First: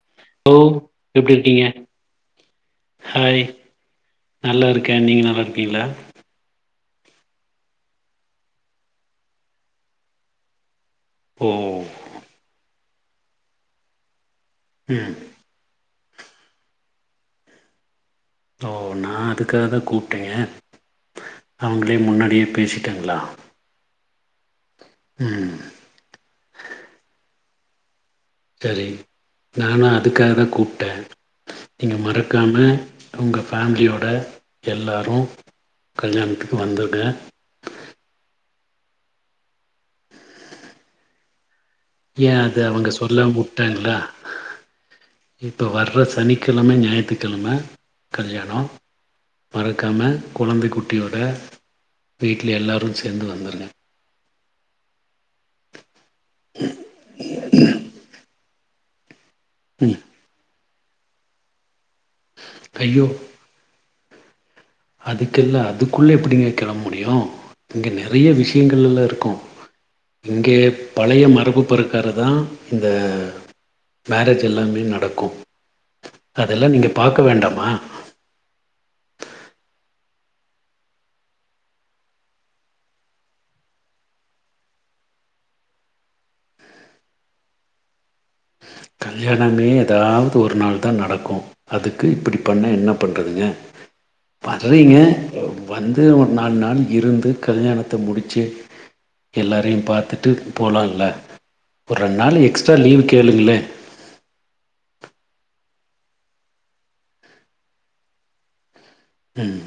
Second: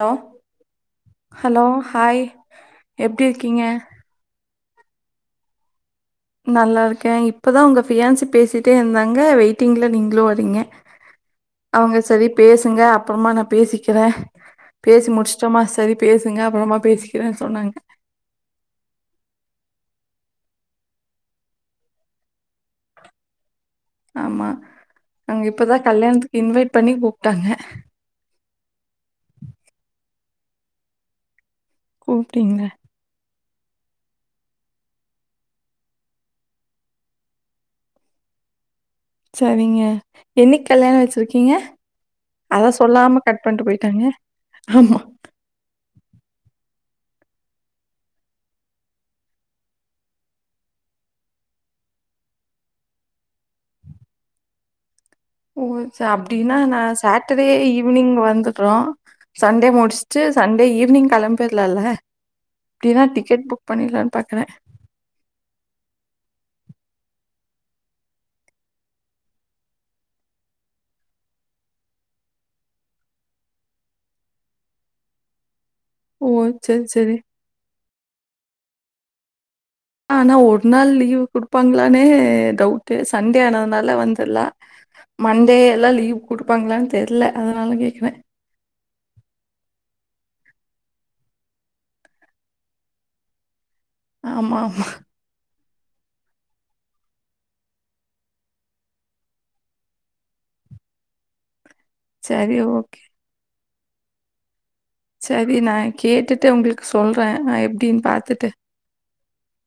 Hello ஓ எப்டி hello இருக்கீங்க ஹாய் எப்டி ஹாய் இருக்கீங்க நல்லா ருக்கே நீங்க நல்லாருக்கீங்களா நல்லா ருக்கே இப்பதா உங்க ஃபியான்சி பேசிட்டே இருந்தாங்க வெயிட்டிங்ல நீங்களு வரீங்க ஓ அவுங்க செரி பேசுங்க அப்பறமா நா பேசிக்கிறே பேசி ம் முடிச் சோமா செரி பேசுங்க அப்பறமா பேசிக்கிறே சொன்னாங்க ஓ நா அதுக்காக தா கூப்டே அவுங்களே முன்னாடியே பேசிட்டாங்களா ஆமா அவுங்க ம் இப்பதா கல்யாணத்துக்கு இன்வைட் பண்ணி கூப்டாங்க செரி நானு அதுக்காக தா கூப்டே நீங்க மறக்காம கூப்ட்டீங்களா உங்கள் ஃபேமிலியோட எல்லாரு கல்யாணத்துக்கு வந்துருட செரிங்க என்னைக்கு கல்யாணோ வச்சிருக்கீங்க ஏ அது அத அவங்க சொல்லாம கட் பண்ட்டு போயிட்டாங்க ஆமா இப்போ வர்ற சனிக்கெழம ஞாயிற்றுக்கெழம கல்யாணோ மறக்காம கொழந்த குட்டியோட வீட்ல எல்லோரு சேந்து வந்துருங்க ஓ ச அப்டின்னா நா சாட்டர்டே ஈவினிங் வந்துடுறோ சன்டே முடிஸ் ச்சு சன்டே ஈவினிங் கெளம்பிலால அப்டினா டிக்கெட் புக் பண்ணிடலானு பாக்குறே அதுக்கில்ல அதுக்குள்ள எப்டிங்க கெளம்ப முடியு இங்கே நெறைய விஷயங்கள் எல்லா இருக்கு இங்கே பழைய மரபு பறக்கார தா இந்த மேரேஜ் எல்லாமே நடக்கு ஓ! அதெல்லா சரி, நீங்க சரி. பாக்க வேண்டாமா ஆனா ஒரு நாள் லீவு குடுப்பாங்களானே டவுட்டு சன்டே ஆனதுனால வந்துர்லா மண்டே எல்லா லீவ் குடுப்பாங்களான்னு தெர்ல ஆ அதனால கேட்குறே கல்யாணமே ஏதாவது ஒரு நாள் தா நடக்கு அதுக்கு இப்டி பண்ண என்ன பண்றதுங்க ஆமா, ஆமா. வர்றீங்க வந்து ஒரு நாலு நாள் இருந்து கல்யாணத்த முடிச்சு எல்லாரையு பாத்துட்டு போலால ஒரு ரெண்டு நாள் சரி, எக்ஸ்ட்ரா ஓகே. லீவு கேளுங்களே செரி நா கேட்டுட்டு உங்களுக்கு சொல்றே நா எப்டினு பாத்துட்டு ம்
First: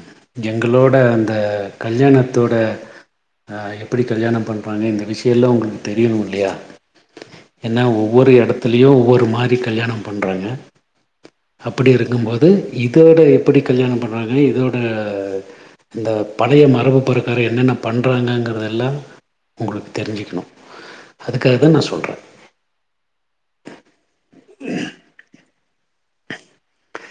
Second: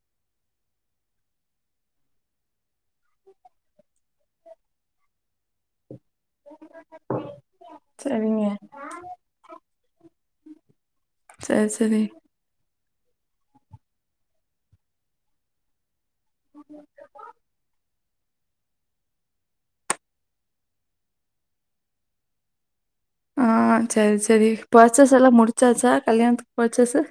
எங்களோட அந்த கல்யாணத்தோட அ எப்டி கல்யாண பண்றாங்க இந்த விஷயயெல்லா உங்களு தெரியணு இல்லையா ஏனா ஒவ்வொரு சரிங்க. எடத்துலயு ஒவ்வொரு மாரி கல்யாண பண்றாங்க சரி, அப்டி சரி. இருக்குபோது இதோட எப்டி கல்யாண பண்றாங்க இதோட இந்த பழைய மரபு பறக்கார என்னென்ன பண்ணுறாங்கங்கிறதெல்லா உங்களுக்கு தெரிஞ்சுக்கணு அதுக்காக தா நா சொல்றே ஆ செரி செரி பர்ச்சஸ் எல்லா முடிச்சாச்சா கல்யாணத்துக்கு பர்ச்சஸ்ஸு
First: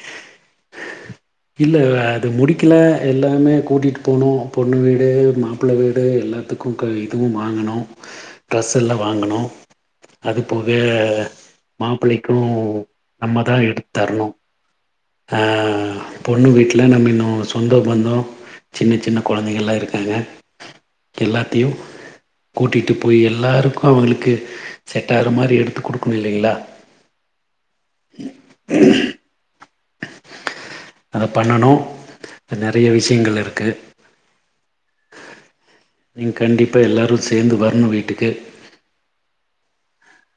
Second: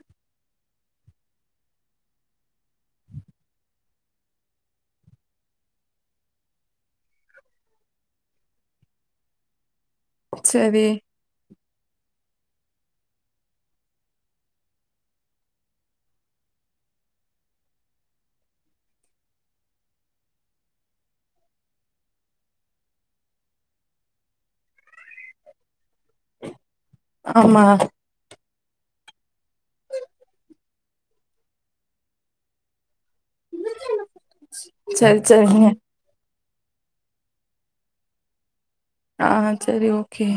இல்ல அது முடிக்கல எல்லாமே கூட்டிட்டு போனோ பொண்ணு வீடு மாப்பிள வீடு எல்லாத்துக்கு க இதுவு வாங்குனோ ட்ரஸ் எல்லா வாங்குனோ அது போக சரி. மாப்பிளைக்கு நம்ம தா எடுத் தர்ணு ஆ பொண்ணு வீட்ல நம்ம இன்னு சொந்தோ பந்தோ சின்ன சின்ன கொழந்தைங்கல்லா இருக்காங்க எல்லாத்தையு கூட்டிட்டு போய் எல்லாருக்கு அவுங்களுக்கு செட்டாகற மாரி எடுத்து குடுக்கணு இல்லீங்ளா ஆமா அத பண்ணணு நெறைய விஷயங்கள் இருக்கு சரி, சரிங்க. நீங்க கண்டிப்பா எல்லாரு சேந்து வரணு வீட்டுக்கு ஆ செரி ஓகே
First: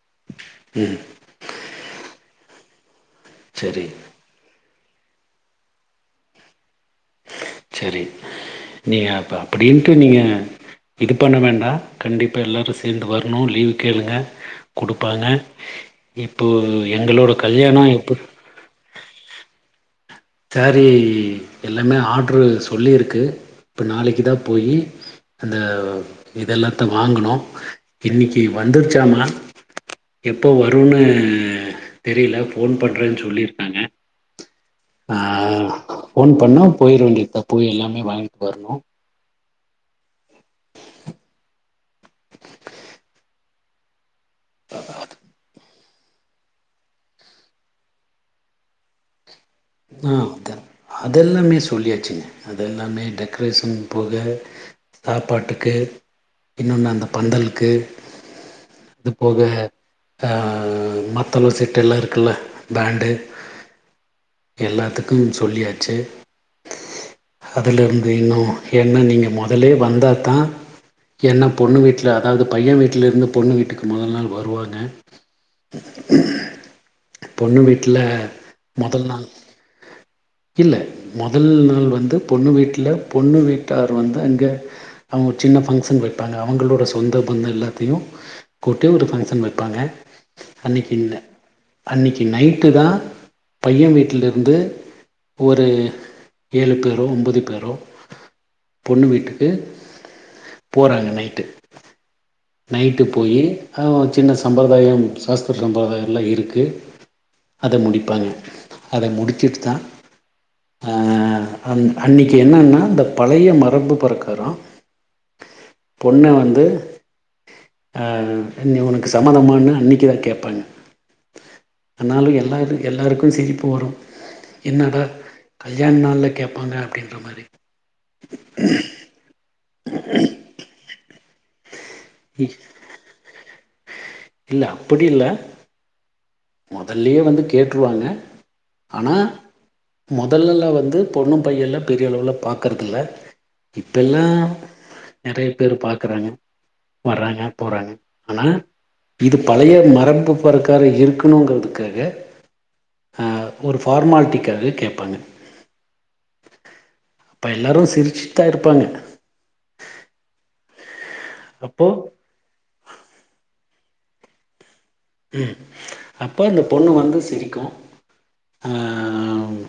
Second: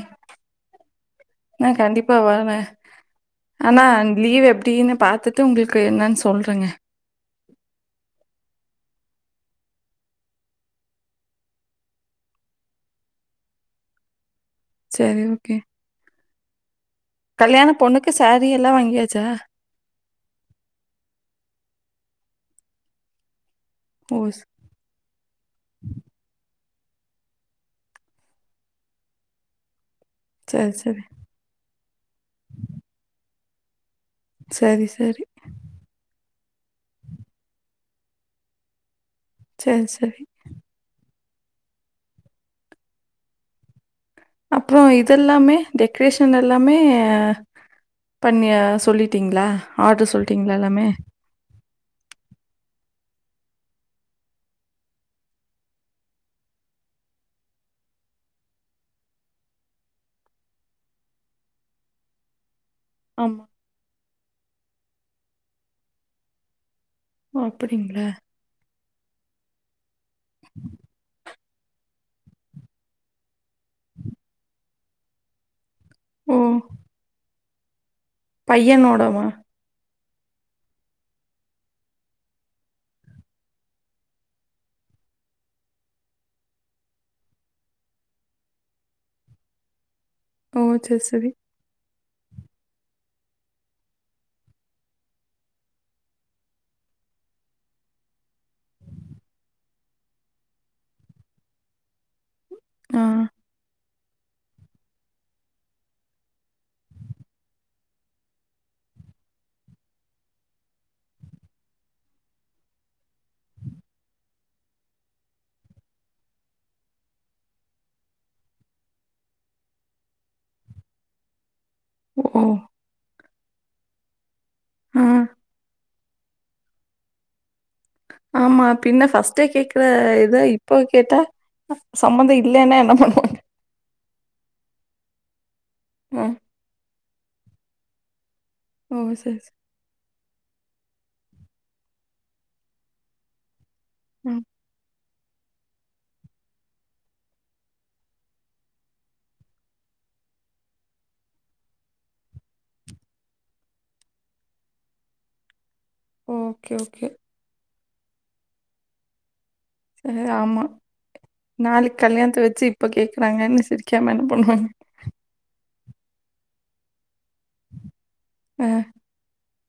ம் நா கண்டிப்பா வருவே ஆனா சரி லீவ் எப்டின்னு பாத்து ட்டு உங்கள்க்கு என்னான் சொல்றேங்க செரி நீங்க அப்ப அப்படின்ட்டு நீங்க இது பண்ண வேண்டா கண்டிப்பா எல்லாரு சேந்து வர்ணு லீவு கேளுங்க சரி குடுப்பாங்க ஓகே. இப்போ எங்களோட கல்யாணோ எப்போ ரி எல்லா வாங்கியாச்சா சேரி எல்லாமே ஆட்ரு சொல்லியிருக்கு இப்ப ஓ! நாளைக்கு தா ஸ்- போயி அந்த இதெல்லாத்த வாங்குனோ இன்னைக்கு வந்துருச்சாமா எப்போ சரி, வருன்னு சரி. தெரியில ஃபோன் பண்றேன் சொல்லிர்க்காங்க சேரி ஸ் ஆ ஃபோன் பண்ணா போயிர வேண்டியதா போய் எல்லாமே வாங்கிட் வர்ணு சேரி சேரி அப்றோ இதெல்லாமே டெக்ரேஷன் எல்லாமே பண்ணியா சொல்லிட்டீங்ளா ஆட்ரு சொல்ட்டீங்களா எல்லாமே தெல்லாமே சொல்லியாச்சுங் அதெல்லாமே டெக்ரேஷன் போக சாப்பாட்டுக்கு இன்னோனு அந்த பந்தல்க்கு அது போக ஆ மத்தளோ செட்டெல்லா இருக்குல்ல பேண்டு ஆமா. எல்லாத்துக்கு சொல்லியாச்சு ஓ! அப்படிங்களா? அதுலருந்து இன்னு ஏன்னா நீங்க மொதலே வந்தா தா என்ன பொண்ணு வீட்ல அதாவ்து பைய வீட்லருந்து பொண்ணு வீட்டுக்கு மொதல் நாள் வருவாங்க ம் பொண்ணு வீட்ல மொதல் பையனோடவா நாள் இல்ல மொதல் நாள் வந்து பொண்ணு வீட்ல பொண்ணு வீட்டார் வந்து அங்க அவுங்க சின்ன ஃபங்க்ஷன் வெப்பாங்க அவுங்களோட சொந்தோ பந்தோ எல்லாத்தையு கூட்டு ஒரு ஃபங்க்ஷன் வெப்பாங்க ஓ! அன்னைக் சரி, இந்த சரி. அன்னைக்கு நைட்டு தா பைய வீட்லிர்ந்து ஒரு ஏழு பேரோ ஒம்பது பேரோ பொண்ணு வீட்டுக்கு போறாங்க நைட்டு ஆ. நைட்டு போயி அது ஓ சின்ன சம்பரதாயம் சாஸ்திர சம்பரதாயல்லா இருக்கு அத முடிப்பாங்க அத முடிச்சிட் தா ஆ அந் அன்னைக்கி என்னன்னா இந்த பழைய மரபு பிரக்காரோ பொண்ண வந்து ஆ நீ உனக்கு சம்மதமான்னு அன்னைக்கு தா கேப்பாங்க ஆனாலு ஓ! எல்லாத்திக்கு எல்லாருக்கு சிரிப்பு வரு என்னடா ஆ. கல்யாண் நாள்ல கேப்பாங்க அப்டின்ற மாரி ஆமா பின்ன ஃபஸ்ட்டே கேக்கற இத இப்ப கேட்டா சம்மந்த இல்லேன்னா என்ன பண்ணுவாங்க இல்ல அப்படி இல்ல ம் மொதல்லியே வந்து கேட்ருவாங்க ஓ! ஆனா சரி, சரி. மொதல்லல்லா வந்து பொண்ணு பையெல்லா பெரிய அளவுல பாக்கறதில்ல இப்பெல்லா ம். நெறைய பேரு பாக்குறாங்க வர்றாங்க போறாங்க ஆனா இது பழைய மரபு பொறக்கார இருக் க்கணுங்கிறதுக்காக அ ஒரு ஃபார்மாலிட்டிக்காக கேப்பாங்க ஓகே ஓகே இப்ப எல்லாரு சிரிச்சுட்தா இருப்பாங்க அ ஆமா அப்போ நாளிக் கல்யாண்த்த வெச்சு இப்ப கேக்குறாங்கன்னு சிரிக்காம என்ன பண்ணுவாங்க ம் அப்ப அந்த பொண்ணு வந்து சிரிக்கு அ அ ம்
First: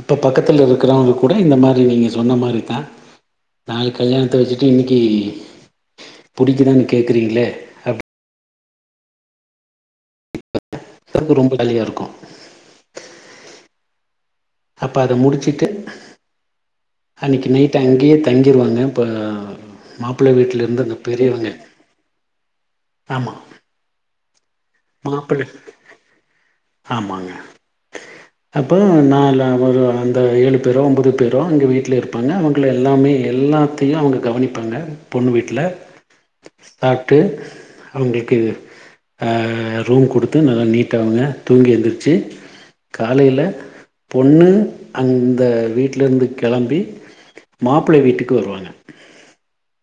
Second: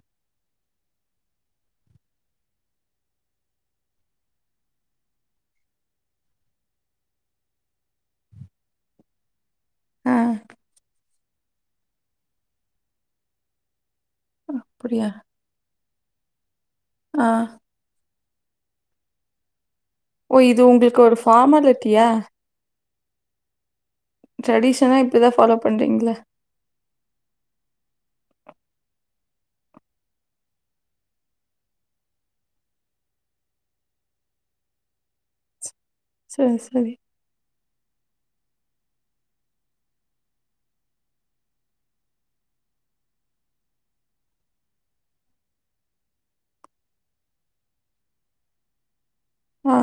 அப்ப பக்கத்தில இருக்கிறவங்கூட இந்த மாரி நீங்க சொன்ன மாரிதா நாளிக் கல்யாணத்த வெச்சுட்டு இன்னிக்கு புடிக்குதானு கேக்குறீங்ளே ஆ. அது ரொம்ப ஜாலியா இருக்கு அப்ப அப்படியா? அத முடிச்சுட்டு ஆ. அன்னிக்கு நைட்டு அங்கியே தங்கிருவாங்க இப்ப மாப்பிள்ள வீட்ல இருந்தந்த பெரியவங்க த்தியா ஆமா ட்ரெடிஷனா இப்டிதா மாப்பிள்ள ஃபாலோ பண்றிங்ல்ல ஆமாங்க அப்போ நால ஒரு அந்த ஏழு பேரோ உம்பது பேரோ அங்க வீட்லே இருப்பாங்க அவுங்ள எல்லாமே எல்லா த்தையு அவுங்க கவனிப்பாங்க பொண்ணு வீட்ல செர் செரி ட்டு அவுங்ளுக்கிது அ ரூம் குடுத்து நல்லா நீட்டா அவுங்க தூங்கி எந்திருச்சு காலையில பொண்ணு அந்த வீட்லந்து கெளம்பி மாப்பிளை வீட்டுக்கு வருவாங்க ஆ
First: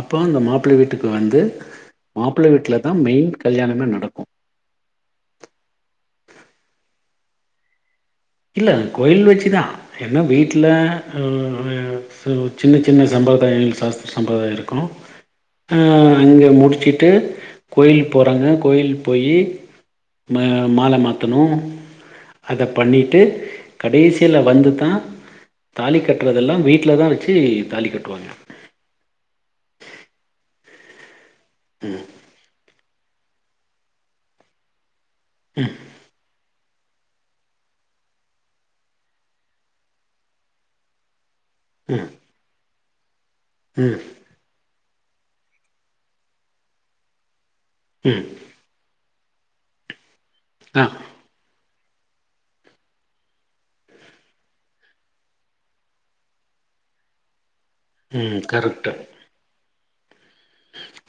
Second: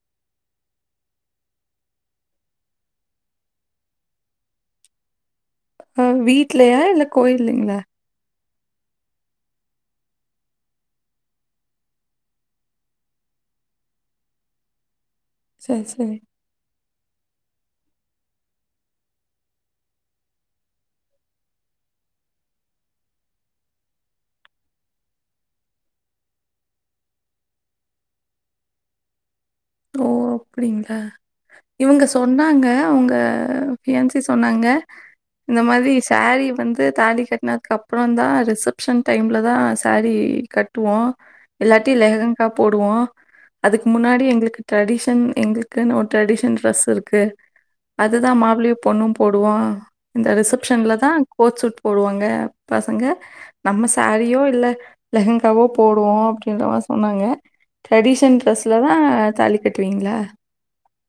அப்போ அந்த மாப்பிள வீட்டுக்கு வந்து மாப்பிள வீட்ல தா மெயின் கல்யாணமே நடக்கு அ வீட்லயா இல்ல கோயில்லைங்ளா இல்ல கோயில் வெச்சுதா என்ன வீட்ல அ அ ஸோ சின்ன சின்ன சம்பிரதாயங் சாஸ்திர சம்பிரதாய இருக்கு ஆ சரி, சரி. அங்க முடிச்சிட்டு கோயில் போறாங்க கோயில் போயி ம மால மாத்தணு அத பண்ணிட்டு கடைசியில வந்துதா தாலி கட்றதெல்லா வீட்ல தா வெச்சு தாலி கட்டுவாங்க ஓ அப்படிங்ளா இவங்க சொ ன்னாங்கங்க அவுங்க ஃபியான்சே சொன்னாங்க இந்த மாரி சேரீ வந்து தாலி கட்டனதுக் அப்றந்தா ரிசப்ஷன் டைம்ல தா சேரீ கட்டுவோ இல்லாட்டி லெஹெங்கா போடுவோ அதுக்கு ம் முன்னாடி எங்களுக்கு ட்ரெடிஷன் எங்களுக்குனு ஒரு ட்ரெடிஷன் ட்ரெஸ் இருக்கு ம் அதுதா மாப்ளியு பொண்ணும் போடுவோ இந்த ஆ ரிசப்ஷன்ல தா கோச் சூட் போடுவாங்க பசங்க நம்ம சேரீயோ இல்ல லெஹெங்காவோ போடுவோ அப்டின்றமா சொன்னாங்க ட்ரெடிஷன் ம் ட்ரெஸ்ல தா தாலி கட்டுவீங்களா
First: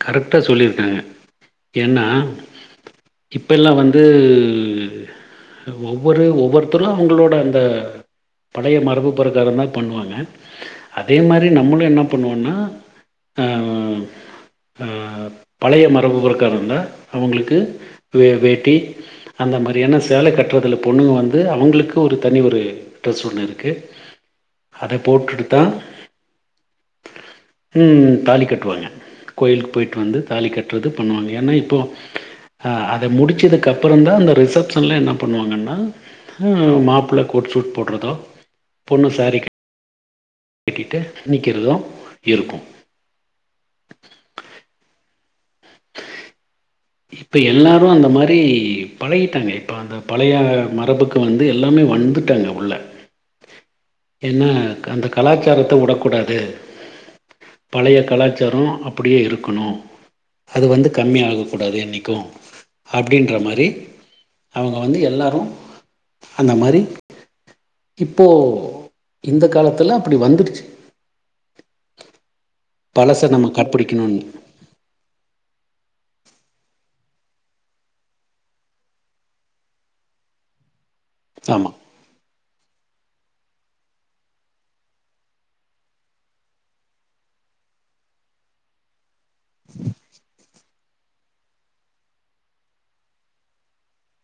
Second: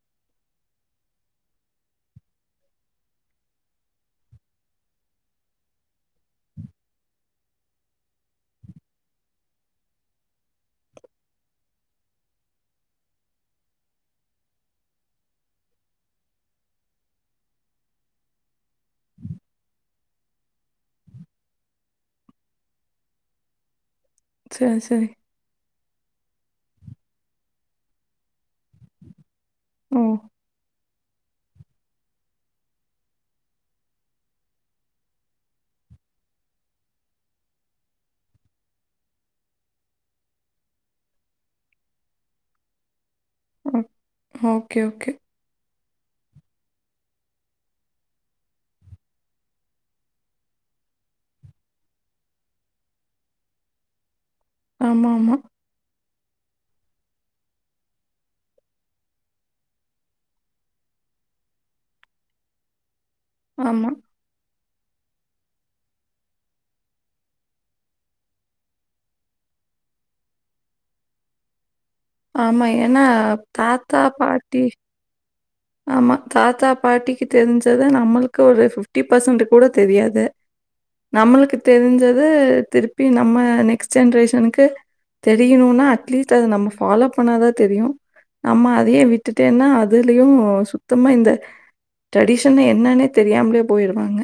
கருத்தா சொலிருக்காங்க ஏன்னா இப்பெல்லா வந்து ஒவ்வொரு ஒவ்வொருத்தர்லா அவங்களோட அந்த பழய மரபு பிரக்கார தா பண்ணுவாங்க அதே மாரி நம்மளு என்ன பண்ணுவோன்னா ஆ அ த பழைய மரபு பொருக்கரந்தா அவங்களுக்கு வே வேட்டி அந்த மாரியான சேல கட்றதுல பொண்ணுங்க வந்து அவங்களுக்கு ஒரு தனி ஒரு டிரஸ் ஒன்னு இருக்கு சரி, அத சரி. போடுட்டு தா ம் தாலி கட்டுவாங்க கோயிலுக்கு ஓ! போய்ட்டு வந்து தாலி கட்டுறது பண்ணுவாங்க ஏன்னா இப்போ அ அத முடிச்சதுக்கு அப்றந்தா அந்த ரிசப்ஷன்லா என்ன பண்ணுவாங்கன்னா ம் மாப்பிள்ள கோட் சூட் போடுறதோ பொண்ணு சேரி கட் கட்டிட்டு நிக்கறது இருக்கு ஓ ஓகே ஓகே இப்ப எல்லாரு அந்த மாரி பழகிட்டாங்க இப்ப த பழைய மரபுக்கு வந்து எல்லாமே வந்துட்டாங்க உள்ள ஏனா அந்த ஆமாமா. கலாச்சாரத்த உடக்கூடாது பழய கலாச்சார அப்படியே இருக்கணு அது வந்து கம்மியாக கூடாது என்னைக்கு அப்டின்ற மாரி ஆமா. ஆமா. அவங்க வந்து எல்லாரு அந்த மாரி இப்போ இந்த காலத்ல அப்டி வந்துர்ச் ஆமா ஏனா பழசை நம்ம தாத்தா கடைப்பிடிக்கணும்னு பாட்டி ஆமா தாத்தா பாட்டிக்கு தெரிஞ்சத நம்மளுக்கு ஒரு ஃபிப்டி பர்சன்ட்டு கூட தெரியாது நம்மளுக்கு ஆமாம் தெரிஞ்சது திருப்பி நம்ம நெக்ஸ்ட் ஜென்ரேஷனுக்கு தெரியணும்னா அட்லீஸ்ட் அத நம்ம ஃபாலோ பண்ணாதா தெரியு நம்ம அதே விட் ட்டுட்டேன்னா அதுலயு ஓ சுத்தமா இந்த ட்ரெடிஷன் என்னன்னே தெரியாமலேயே போயிருவாங்க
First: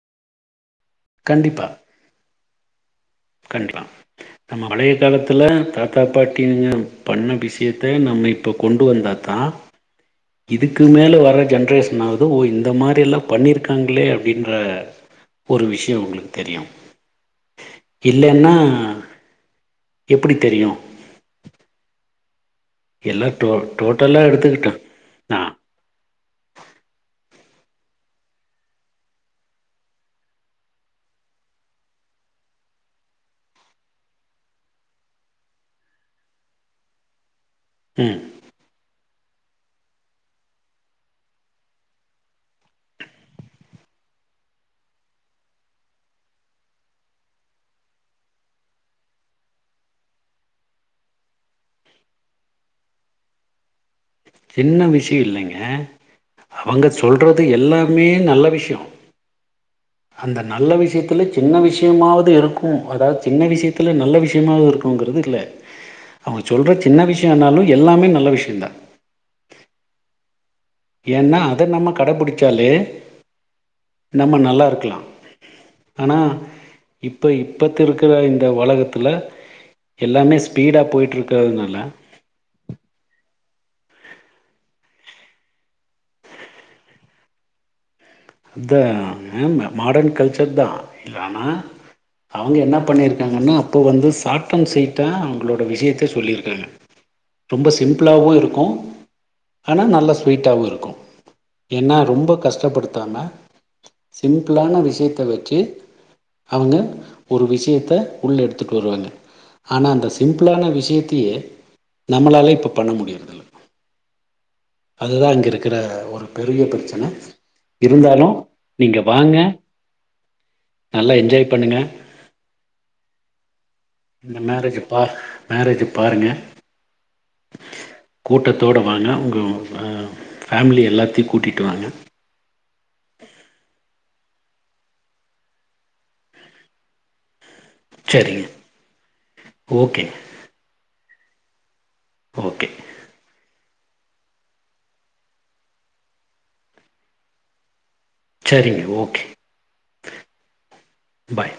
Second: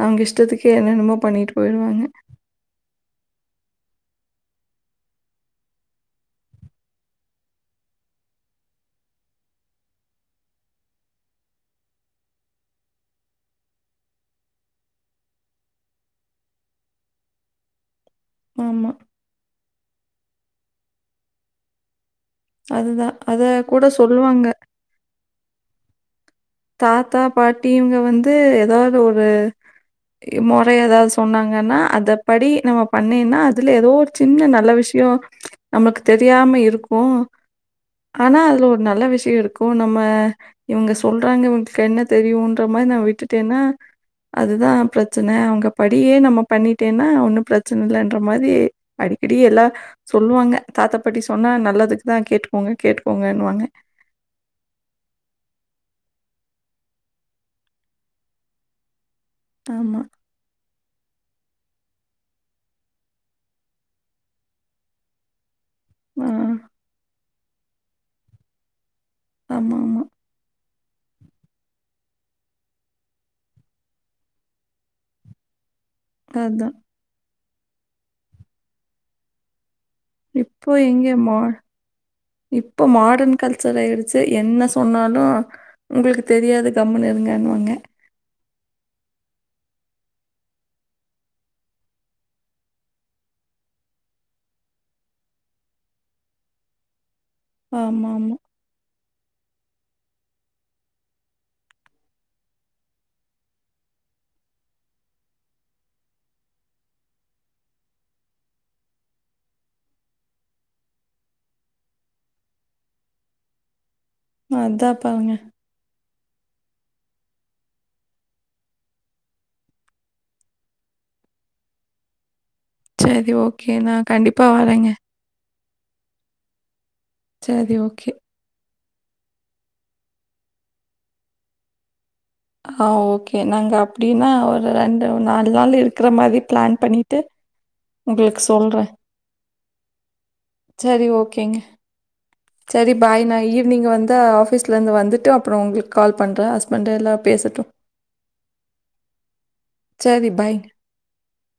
அவங்க இஷ்டத்துக்கே என்னென்னமோ பண்ணிட்டு போயிர்வாங்க கண்டிலா நம்ம பழைய காலத்தில தாத்தா பாட்டிங்க பண்ண விஷயத்த நம்ம இப்போ கொண்டு வந்தா தா இதுக்கு மேலே வர ஜென்ரேஷனாவது ஓ இந்த மாரில்லா பண்ணியிருக்காங்களே அப்படின்ற ஒரு விஷய உங்களுக்கு தெரியு இல்லன்னா ஆமா. எப்படி தெரியு அதுதான். அத எல்லாடோ கூட டோட்டல்லா சொல்லுவாங்க. எடுத்துக்கிட்டோ ஆ தாத்தா பாட்டிங்க இவங்க வந்து ஏதாவது ஒரு மொற ஏதாவது சொன்னாங்கன்னா அத படி நம்ம பண்ணீன்னா அதுல ஏதோர் சின்ன நல்ல விஷயோ நம்மளுக்கு தெரியாம இருக்கு ம் ஆனா அதுல ஒரு நல்ல விஷய இருக்கு நம்ம இவங்க சொல் ல்றாங்க இங்களுக்கு என்ன தெரியும்ன்ற மாரி நா விட்டுட்டேன்னா அதுதா ப்ரச்சன அவங்க படியே நம்ம பண்ணிட்டேன்னா ஒன்னு ப்ரச்சனை இல்லன்ற மாரி அடிக்கடி எல்லா சொல்லுவாங்க தாத்தா பாட்டி சொன்னா நல்லதுக்கு தா கேட்டுக்கோங்க கேட்டுக்கோங்கன்னு வாங்க சின்ன விஷய இல்லைங்க அவங்க சொல்றது எல்லாமே நல்ல விஷயோ ஆமா அந்த நல்ல விஷ்யத்தில சின்ன விஷ்யமாவது இருக்கு அதாவது சின்ன விஷ்யத்தில நல்ல விஷ்யமாவது இருக்குங்கிறது இல்ல ஆ. அவுங்க சொல்ற சின்ன விஷ்யோனாலு எல்லாமே நல்ல விஷ்யோந்தா ஆமாமா ஏனா அத நம்ம கடைப்பிடிச்சாலே நம்ம நல்லா இருக்கலா ஆனா அதான். இப்ப இப்பத்த இருக்கற இந்த உலகத்தில எல்லாமே இப்போ ஸ்பீடா எங்க போய்ட்டு மா இருக்கறதுனால இப்ப மாடர்ன் கல்ச்சர் ஆயிருச்சு என்ன சொன்னாலு உங்களுக்கு தெரியாது கம்முனு இருங்கனுவாங்க த மாடர்ன் கல்ச்சர்தா ஆனா அவுங்க என்ன பண்ணியருக்காங்கனா அப்போது வந்து சாட் அண்ட ஸ்வீட்டா அவுங்களோட விஷ்யத்த சொல்லிருக்காங்க ரொம்ப ஆமா, சிம்பிளாவு ஆமா. இருக்கு ஆனா நல்லா ஸ்வீட்டாவு இருக்கு ஏனா ரொம்ப கஷ்டப்படு த்தாம சிம்பிளான விஷ்யத்த வெச்சு அவுங்க ஒரு விஷ்யத்த உள்ள எடுத்துட்டு வருவாங்க ஆனா அந்த சிம்பிளான விஷ்யத்தயே நம்மளால இப்ப பண்ண முடியறதில்ல அதான் அதுதா பாருங்க. இங்க இருக்கிற ஒரு பெரிய பிரச்சன இருந்தாலு நீங்க வாங்க நல்லா என்ஜாய் பண்ணுங்க சேரி ஓகேணா இந்த மேரேஜ் பா மேரேஜ பாருங்க சேரி ஓகே கூட்டத்தோட வாங்க உங்க ஃபேமிலி எல்லாத்தையு கூட்டிட்டு வாங்க ஆ ஓகே நாங்க அப்டினா ஒரு ரெண்டு நாலு நாள் இருக்கிற மாரி ப்ளான் பண்ணிட்டு உங்களுக்கு சரிங்க சொல்ற ஓகேங்க செரி ஓகேங்க ஓகே செரி பாய் நா இவ் நீங்க வந்து ஆஃபீஸ்லந்து வந்துட்டு அப்றோ உங்களுக்கு கால் பண்ற ஹஸ்பண்ட எல்லா பேசட்டு செரிங்க ஓகே சரி பாய். பாய்